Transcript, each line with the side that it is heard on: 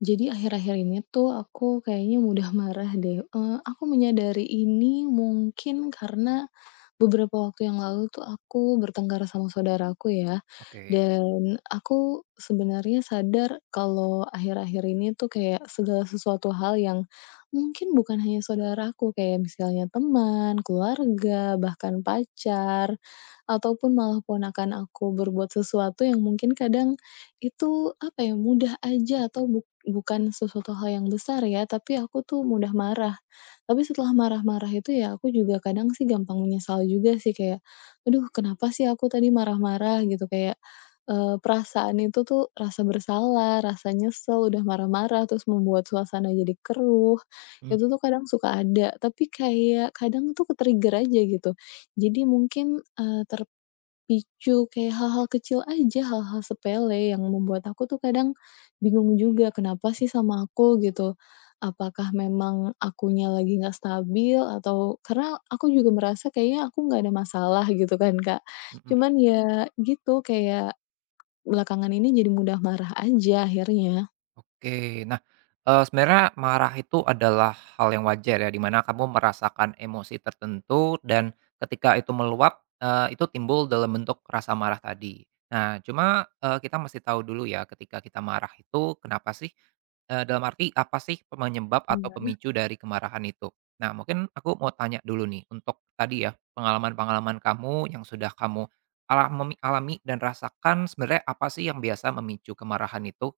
left: Jadi akhir-akhir ini tuh aku kayaknya mudah marah deh, aku menyadari ini mungkin karena beberapa waktu yang lalu tuh aku bertengkar sama saudaraku ya,
right: Oke.
left: dan aku sebenarnya sadar kalau akhir-akhir ini tuh kayak segala sesuatu hal yang mungkin bukan hanya saudaraku, kayak misalnya teman, keluarga, bahkan pacar, ataupun malah ponakan aku berbuat sesuatu yang mungkin kadang itu, apa ya, mudah aja atau bukan sesuatu hal yang besar ya, tapi aku tuh mudah marah. Tapi setelah marah-marah itu ya aku juga kadang sih gampang menyesal juga sih kayak, "Aduh kenapa sih aku tadi marah-marah?" Gitu kayak, perasaan itu tuh rasa bersalah, rasa nyesel udah marah-marah terus membuat suasana jadi keruh,
right: Mmm,
left: itu tuh kadang suka ada. Tapi kayak kadang tuh ke aja gitu. Jadi mungkin, eee, ter picu, kayak hal-hal kecil aja, hal-hal sepele yang membuat aku tuh kadang bingung juga, kenapa sih sama aku gitu. Apakah memang akunya lagi nggak stabil atau karena aku juga merasa kayaknya aku nggak ada masalah gitu kan, Kak.
right: mhm.
left: Cuman ya gitu, kayak belakangan ini jadi mudah marah aja akhirnya.
right: Oke. Nah, sebenarnya marah itu adalah hal yang wajar ya, di mana kamu merasakan emosi tertentu dan ketika itu meluap, itu timbul dalam bentuk rasa marah tadi. Nah, cuma, kita mesti tahu dulu ya ketika kita marah itu kenapa sih? Dalam arti apa sih penyebab atau
left: Iya.
right: pemicu dari kemarahan itu? Nah, mungkin aku mau tanya dulu nih untuk tadi ya, pengalaman-pengalaman kamu yang sudah kamu alami dan rasakan sebenarnya apa sih yang biasa memicu kemarahan itu?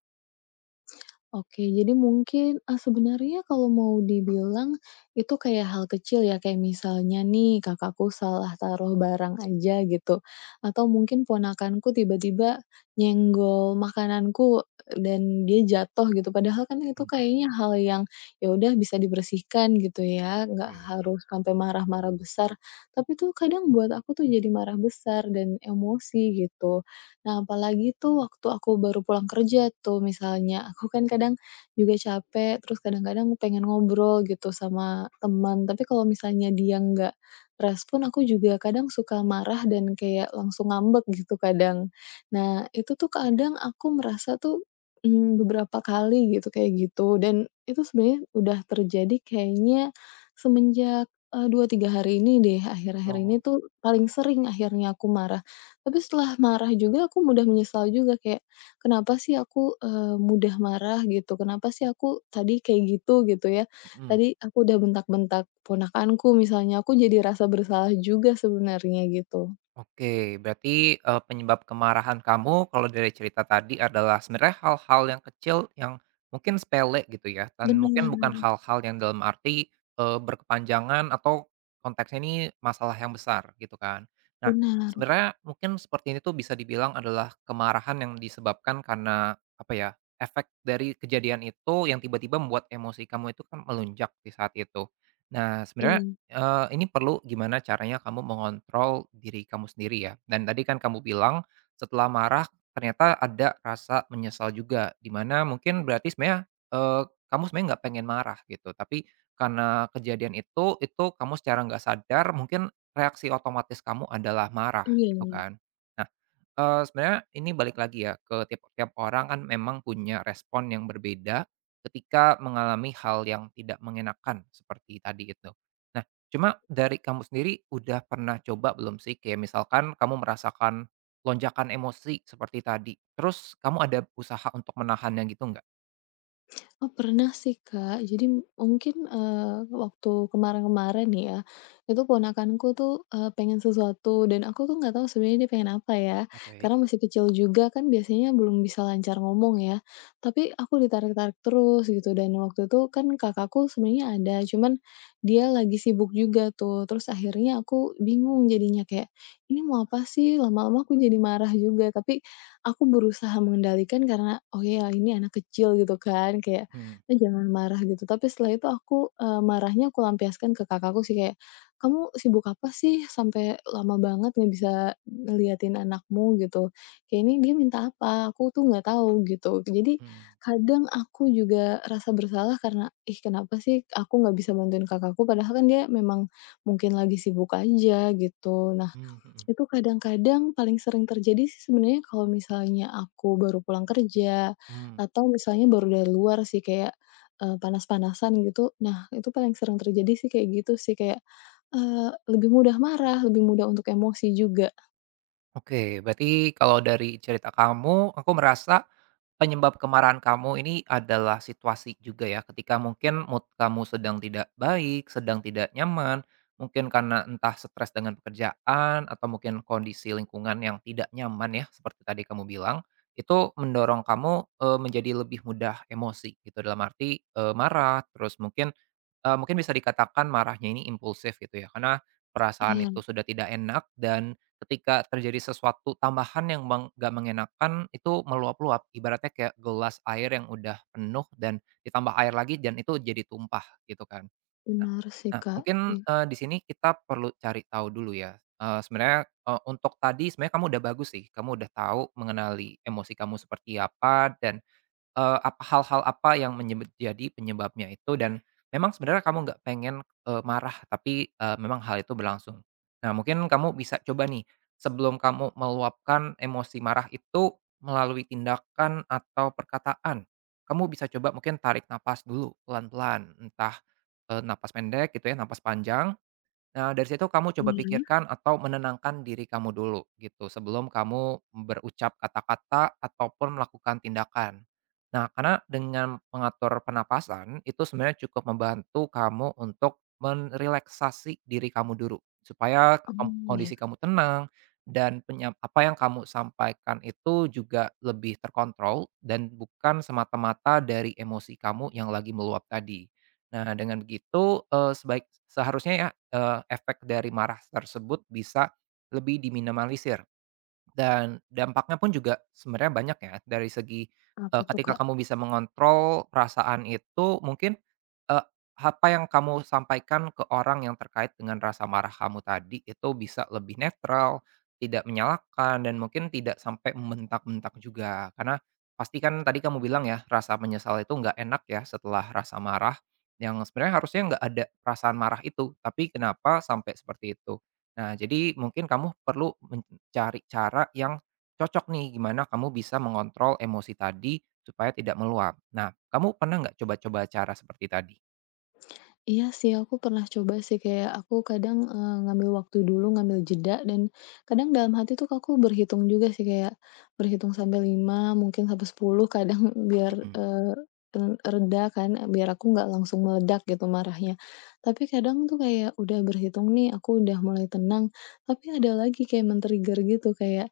left: Oke, jadi mungkin, sebenarnya kalau mau dibilang itu kayak hal kecil ya, kayak misalnya nih kakakku salah taruh barang aja gitu, atau mungkin ponakanku tiba-tiba nyenggol makananku dan dia jatuh gitu, padahal kan itu kayaknya hal yang ya udah bisa dibersihkan gitu ya, nggak
right: Oke.
left: harus sampai marah-marah besar, tapi tuh kadang buat aku tuh jadi marah besar dan emosi gitu. Nah, apalagi tuh waktu aku baru pulang kerja tuh misalnya, aku kan kadang juga capek, terus kadang-kadang pengen ngobrol gitu sama teman, tapi kalau misalnya dia nggak respon, aku juga kadang suka marah dan kayak langsung ngambek gitu kadang. Nah, itu tuh kadang aku merasa tuh, beberapa kali gitu kayak gitu dan itu sebenarnya udah terjadi kayaknya semenjak, 2, 3 hari ini deh, akhir-akhir ini
right: Oh,
left: tuh paling sering akhirnya aku marah. Tapi setelah marah juga aku mudah menyesal juga kayak, "Kenapa sih aku, mudah marah?" Gitu, "Kenapa sih aku tadi kayak gitu?" Gitu ya.
right: mhm,
left: Tadi aku udah bentak-bentak ponakanku misalnya, aku jadi rasa bersalah juga sebenarnya gitu.
right: oke. Berarti, penyebab kemarahan kamu kalau dari cerita tadi adalah sebenarnya hal-hal yang kecil yang mungkin sepele gitu ya, dan mungkin
left: Benar
right: bukan hal-hal yang dalam arti, berkepanjangan atau konteksnya ini masalah yang besar gitu kan. Nah,
left: benar.
right: sebenarnya mungkin seperti ini tuh bisa dibilang adalah kemarahan yang disebabkan karena apa ya, efek dari kejadian itu yang tiba-tiba membuat emosi kamu itu kan melunjak di saat itu. Nah, sebenarnya
left: Iya
right: Eee, ini perlu gimana caranya kamu mengontrol diri kamu sendiri ya, dan tadi kan kamu bilang setelah marah ternyata ada rasa menyesal juga, dimana mungkin berarti sebenarnya, kamu sebenarnya nggak pengen marah gitu, tapi karena kejadian itu kamu secara nggak sadar mungkin reaksi otomatis kamu adalah marah gitu
left: iya.
right: kan. Nah, sebenarnya ini balik lagi ya ke tiap tiap orang kan memang punya respon yang berbeda ketika mengalami hal yang tidak mengenakan seperti tadi itu. Nah, cuma dari kamu sendiri udah pernah coba belum sih kayak misalkan kamu merasakan lonjakan emosi seperti tadi, terus kamu ada usaha untuk menahannya gitu nggak?
left: Oh, pernah sih, Kak. Jadi mungkin, waktu kemarin-kemarin nih ya, itu ponakanku tuh, pengen sesuatu dan aku tuh nggak tahu sebenarnya dia pengen apa ya,
right: Oke.
left: karena masih kecil juga kan biasanya belum bisa lancar ngomong ya. Tapi aku ditarik-tarik terus gitu dan waktu itu kan kakakku sebenarnya ada, cuman dia lagi sibuk juga tuh. Terus akhirnya aku bingung jadinya kayak, "Ini mau apa sih?" Lama-lama aku jadi marah juga, tapi aku berusaha mengendalikan karena, "Oh ya, ini anak kecil," gitu kan, kayak
right: Mhm,
left: eh, jangan marah gitu, tapi setelah itu aku, marahnya aku lampiaskan ke kakakku sih kayak, "Kamu sibuk apa sih sampai lama banget nggak bisa ngeliatin anakmu?" Gitu, "Kayak ini dia minta apa? Aku tuh nggak tahu." Gitu. Jadi
right: mhm,
left: kadang aku juga rasa bersalah karena, "Ih, kenapa sih aku nggak bisa bantuin kakakku?" Padahal kan dia memang mungkin lagi sibuk aja gitu.
right: mmm, mhm,
left: Itu kadang-kadang paling sering terjadi sih sebenarnya kalau misalnya aku baru pulang kerja,
right: mmm.
left: atau misalnya baru dari luar sih kayak, panas-panasan gitu. Nah, itu paling sering terjadi sih kayak gitu sih, kayak, lebih mudah marah, lebih mudah untuk emosi juga.
right: Oke, berarti kalau dari cerita kamu, aku merasa penyebab kemarahan kamu ini adalah situasi juga ya, ketika mungkin mood kamu sedang tidak baik, sedang tidak nyaman, mungkin karena entah stres dengan pekerjaan atau mungkin kondisi lingkungan yang tidak nyaman ya, seperti tadi kamu bilang, itu mendorong kamu, menjadi lebih mudah emosi gitu, dalam arti, marah, terus mungkin, mungkin bisa dikatakan marahnya ini impulsif gitu ya, karena perasaan itu
left: Iya,
right: sudah tidak enak dan ketika terjadi sesuatu tambahan yang nggak mengenakan, itu meluap-luap, ibaratnya kayak gelas air yang udah penuh dan ditambah air lagi dan itu jadi tumpah gitu kan. Nah
left: benar sih,
right: nah
left: Kak.
right: mungkin,
left: Iya.
right: di sini kita perlu cari tahu dulu ya, sebenarnya, untuk tadi sebenarnya kamu udah bagus sih, kamu udah tahu mengenali emosi kamu seperti apa dan apa hal-hal apa yang jadi penyebabnya itu dan memang sebenarnya kamu nggak pengen, marah tapi, memang hal itu berlangsung. Nah mungkin kamu bisa coba nih, sebelum kamu meluapkan emosi marah itu melalui tindakan atau perkataan, kamu bisa coba mungkin tarik napas dulu pelan-pelan, entah, napas pendek gitu ya, napas panjang. Nah, dari situ kamu coba
left: Iya.
right: pikirkan atau menenangkan diri kamu dulu gitu sebelum kamu berucap kata-kata ataupun melakukan tindakan. Nah, karena dengan mengatur penapasan itu sebenarnya cukup membantu kamu untuk merelaksasi diri kamu dulu supaya
left: Mmm, iya.
right: kondisi kamu tenang dan apa yang kamu sampaikan itu juga lebih terkontrol dan bukan semata-mata dari emosi kamu yang lagi meluap tadi. Nah, dengan begitu eh, sebaik seharusnya ya efek dari marah tersebut bisa lebih diminimalisir. Dan dampaknya pun juga sebenarnya banyak ya dari segi,
left: Apa tuh,
right: ketika
left: Kak?
right: kamu bisa mengontrol perasaan itu mungkin, eee, apa yang kamu sampaikan ke orang yang terkait dengan rasa marah kamu tadi itu bisa lebih netral, tidak menyalahkan, dan mungkin tidak sampai membentak-bentak juga. Karena pasti kan tadi kamu bilang ya rasa menyesal itu nggak enak ya setelah rasa marah, yang sebenarnya harusnya nggak ada perasaan marah itu, tapi kenapa sampai seperti itu. Nah, jadi mungkin kamu perlu mencari cara yang cocok nih, gimana kamu bisa mengontrol emosi tadi supaya tidak meluap. Nah, kamu pernah nggak coba-coba cara seperti tadi?
left: Iya sih, aku pernah coba sih, kayak aku kadang, ngambil waktu dulu, ngambil jeda, dan kadang dalam hati tuh aku berhitung juga sih, kayak berhitung sampai 5 mungkin sampai 10 kadang biar,
right: Mhm.
left: eee, re reda kan, biar aku nggak langsung meledak gitu marahnya. Tapi kadang tuh kayak udah berhitung nih, aku udah mulai tenang, tapi ada lagi kayak men-trigger gitu, kayak,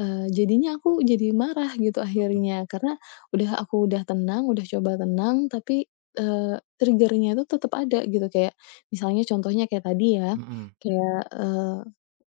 left: jadinya aku jadi marah gitu
right: Mhm.
left: akhirnya, karena udah tenang, udah coba tenang, tapi trigger-nya itu tetep ada gitu, kayak misalnya contohnya kayak tadi ya,
right: Mhm.
left: kayak,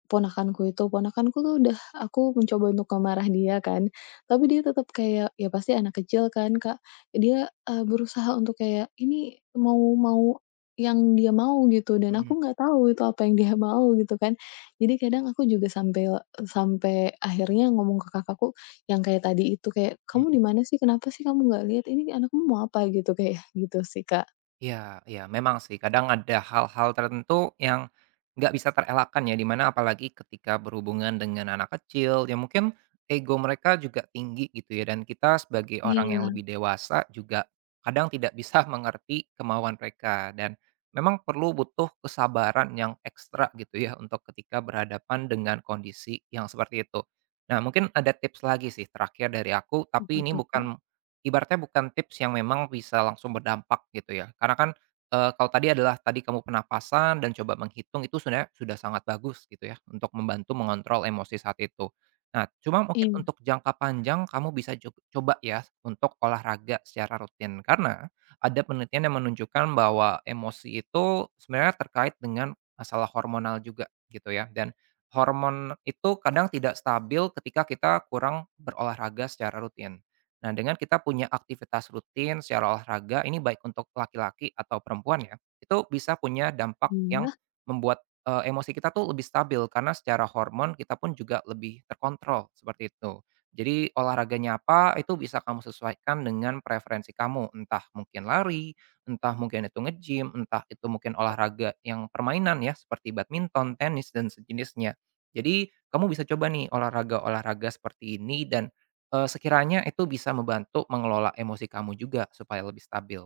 left: ponakanku itu, ponakanku tuh udah aku mencoba untuk kemarah dia kan, tapi dia tetap kayak, ya pasti anak kecil kan, Kak. Dia, berusaha untuk kayak, ini mau mau yang dia mau gitu, dan aku nggak tahu itu apa yang dia mau gitu kan. Jadi kadang aku juga sampai sampai akhirnya ngomong ke kakakku yang kayak tadi itu, kayak, "Kamu
right: Mhm.
left: di mana sih? Kenapa sih kamu nggak lihat ini anakmu mau apa?" Gitu, kayak gitu sih, Kak.
right: Iya iya, memang sih kadang ada hal-hal tertentu yang nggak bisa terelakkan ya, dimana apalagi ketika berhubungan dengan anak kecil ya mungkin ego mereka juga tinggi gitu ya, dan kita sebagai orang yang
left: Iya,
right: lebih dewasa juga kadang tidak bisa mengerti kemauan mereka dan memang perlu butuh kesabaran yang ekstra gitu ya untuk ketika berhadapan dengan kondisi yang seperti itu. Nah mungkin ada tips lagi sih terakhir dari aku,
left: apa
right: tapi ini
left: tuh, Kak?
right: bukan ibaratnya bukan tips yang memang bisa langsung berdampak gitu ya, karena kan, kalau tadi adalah tadi kamu penapasan dan coba menghitung itu sebenarnya sudah sangat bagus gitu ya, untuk membantu mengontrol emosi saat itu. Nah, cuma mungkin
left: Iya.
right: untuk jangka panjang kamu bisa coba ya untuk olahraga secara rutin, karena ada penelitian yang menunjukkan bahwa emosi itu sebenarnya terkait dengan masalah hormonal juga gitu ya, dan hormon itu kadang tidak stabil ketika kita kurang berolahraga secara rutin. Nah, dengan kita punya aktivitas rutin secara olahraga, ini baik untuk laki-laki atau perempuan ya, itu bisa punya dampak yang
left: Iya.
right: membuat, emosi kita tuh lebih stabil karena secara hormon kita pun juga lebih terkontrol, seperti itu. Jadi olahraganya apa, itu bisa kamu sesuaikan dengan preferensi kamu, entah mungkin lari, entah mungkin itu nge-gym, entah itu mungkin olahraga yang permainan ya, seperti badminton, tenis, dan sejenisnya. Jadi kamu bisa coba nih olahraga-olahraga seperti ini dan sekiranya itu bisa membantu mengelola emosi kamu juga supaya lebih stabil.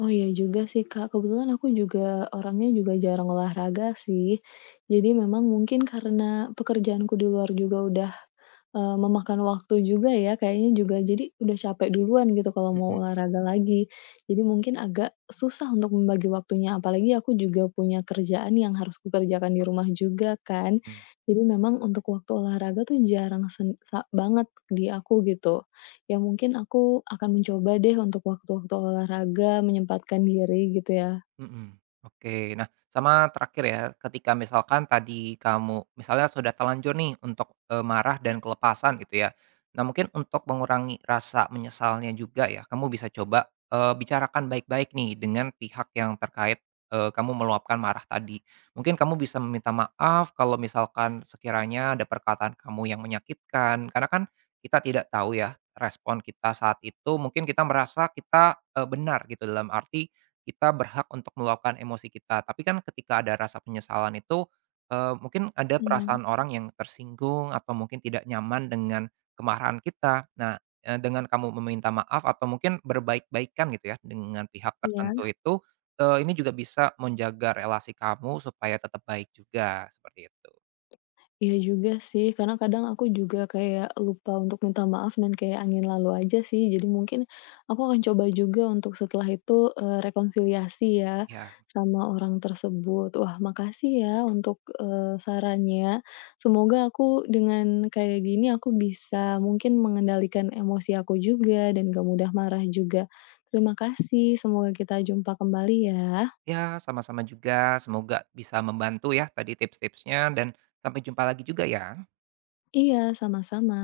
left: Oh iya juga sih, Kak. Kebetulan aku juga orangnya juga jarang olahraga sih. Jadi memang mungkin karena pekerjaanku di luar juga udah, memakan waktu juga ya kayaknya juga. Jadi udah capek duluan gitu kalau mau
right: Mhm,
left: olahraga lagi. Jadi mungkin agak susah untuk membagi waktunya, apalagi aku juga punya kerjaan yang harus kukerjakan di rumah juga kan.
right: mhm.
left: Jadi memang untuk waktu olahraga tuh jarang sen sa banget di aku gitu. Ya mungkin aku akan mencoba deh untuk waktu-waktu olahraga, menyempatkan diri gitu ya.
right: Mhm, oke. Nah, sama terakhir ya, ketika misalkan tadi kamu misalnya sudah terlanjur nih untuk, marah dan kelepasan gitu ya. Nah, mungkin untuk mengurangi rasa menyesalnya juga ya, kamu bisa coba, bicarakan baik-baik nih dengan pihak yang terkait, kamu meluapkan marah tadi. Mungkin kamu bisa meminta maaf kalau misalkan sekiranya ada perkataan kamu yang menyakitkan, karena kan kita tidak tahu ya respon kita saat itu, mungkin kita merasa kita, benar gitu, dalam arti kita berhak untuk meluapkan emosi kita. Tapi kan ketika ada rasa penyesalan itu, mungkin ada
left: Iya.
right: perasaan orang yang tersinggung atau mungkin tidak nyaman dengan kemarahan kita. Nah, dengan kamu meminta maaf atau mungkin berbaik-baikan gitu ya dengan pihak tertentu
left: Iya.
right: itu, ini juga bisa menjaga relasi kamu supaya tetap baik juga, seperti itu.
left: Iya juga sih, karena kadang aku juga kayak lupa untuk minta maaf dan kayak angin lalu aja sih. Jadi mungkin aku akan coba juga untuk setelah itu, rekonsiliasi ya
right: Ya.
left: sama orang tersebut. Wah makasih ya untuk, sarannya. Semoga aku dengan kayak gini aku bisa mungkin mengendalikan emosi aku juga dan gak mudah marah juga. Terima kasih, semoga kita jumpa kembali ya.
right: Ya, sama-sama juga, semoga bisa membantu ya tadi tips-tipsnya dan sampai jumpa lagi juga ya.
left: Iya, sama-sama.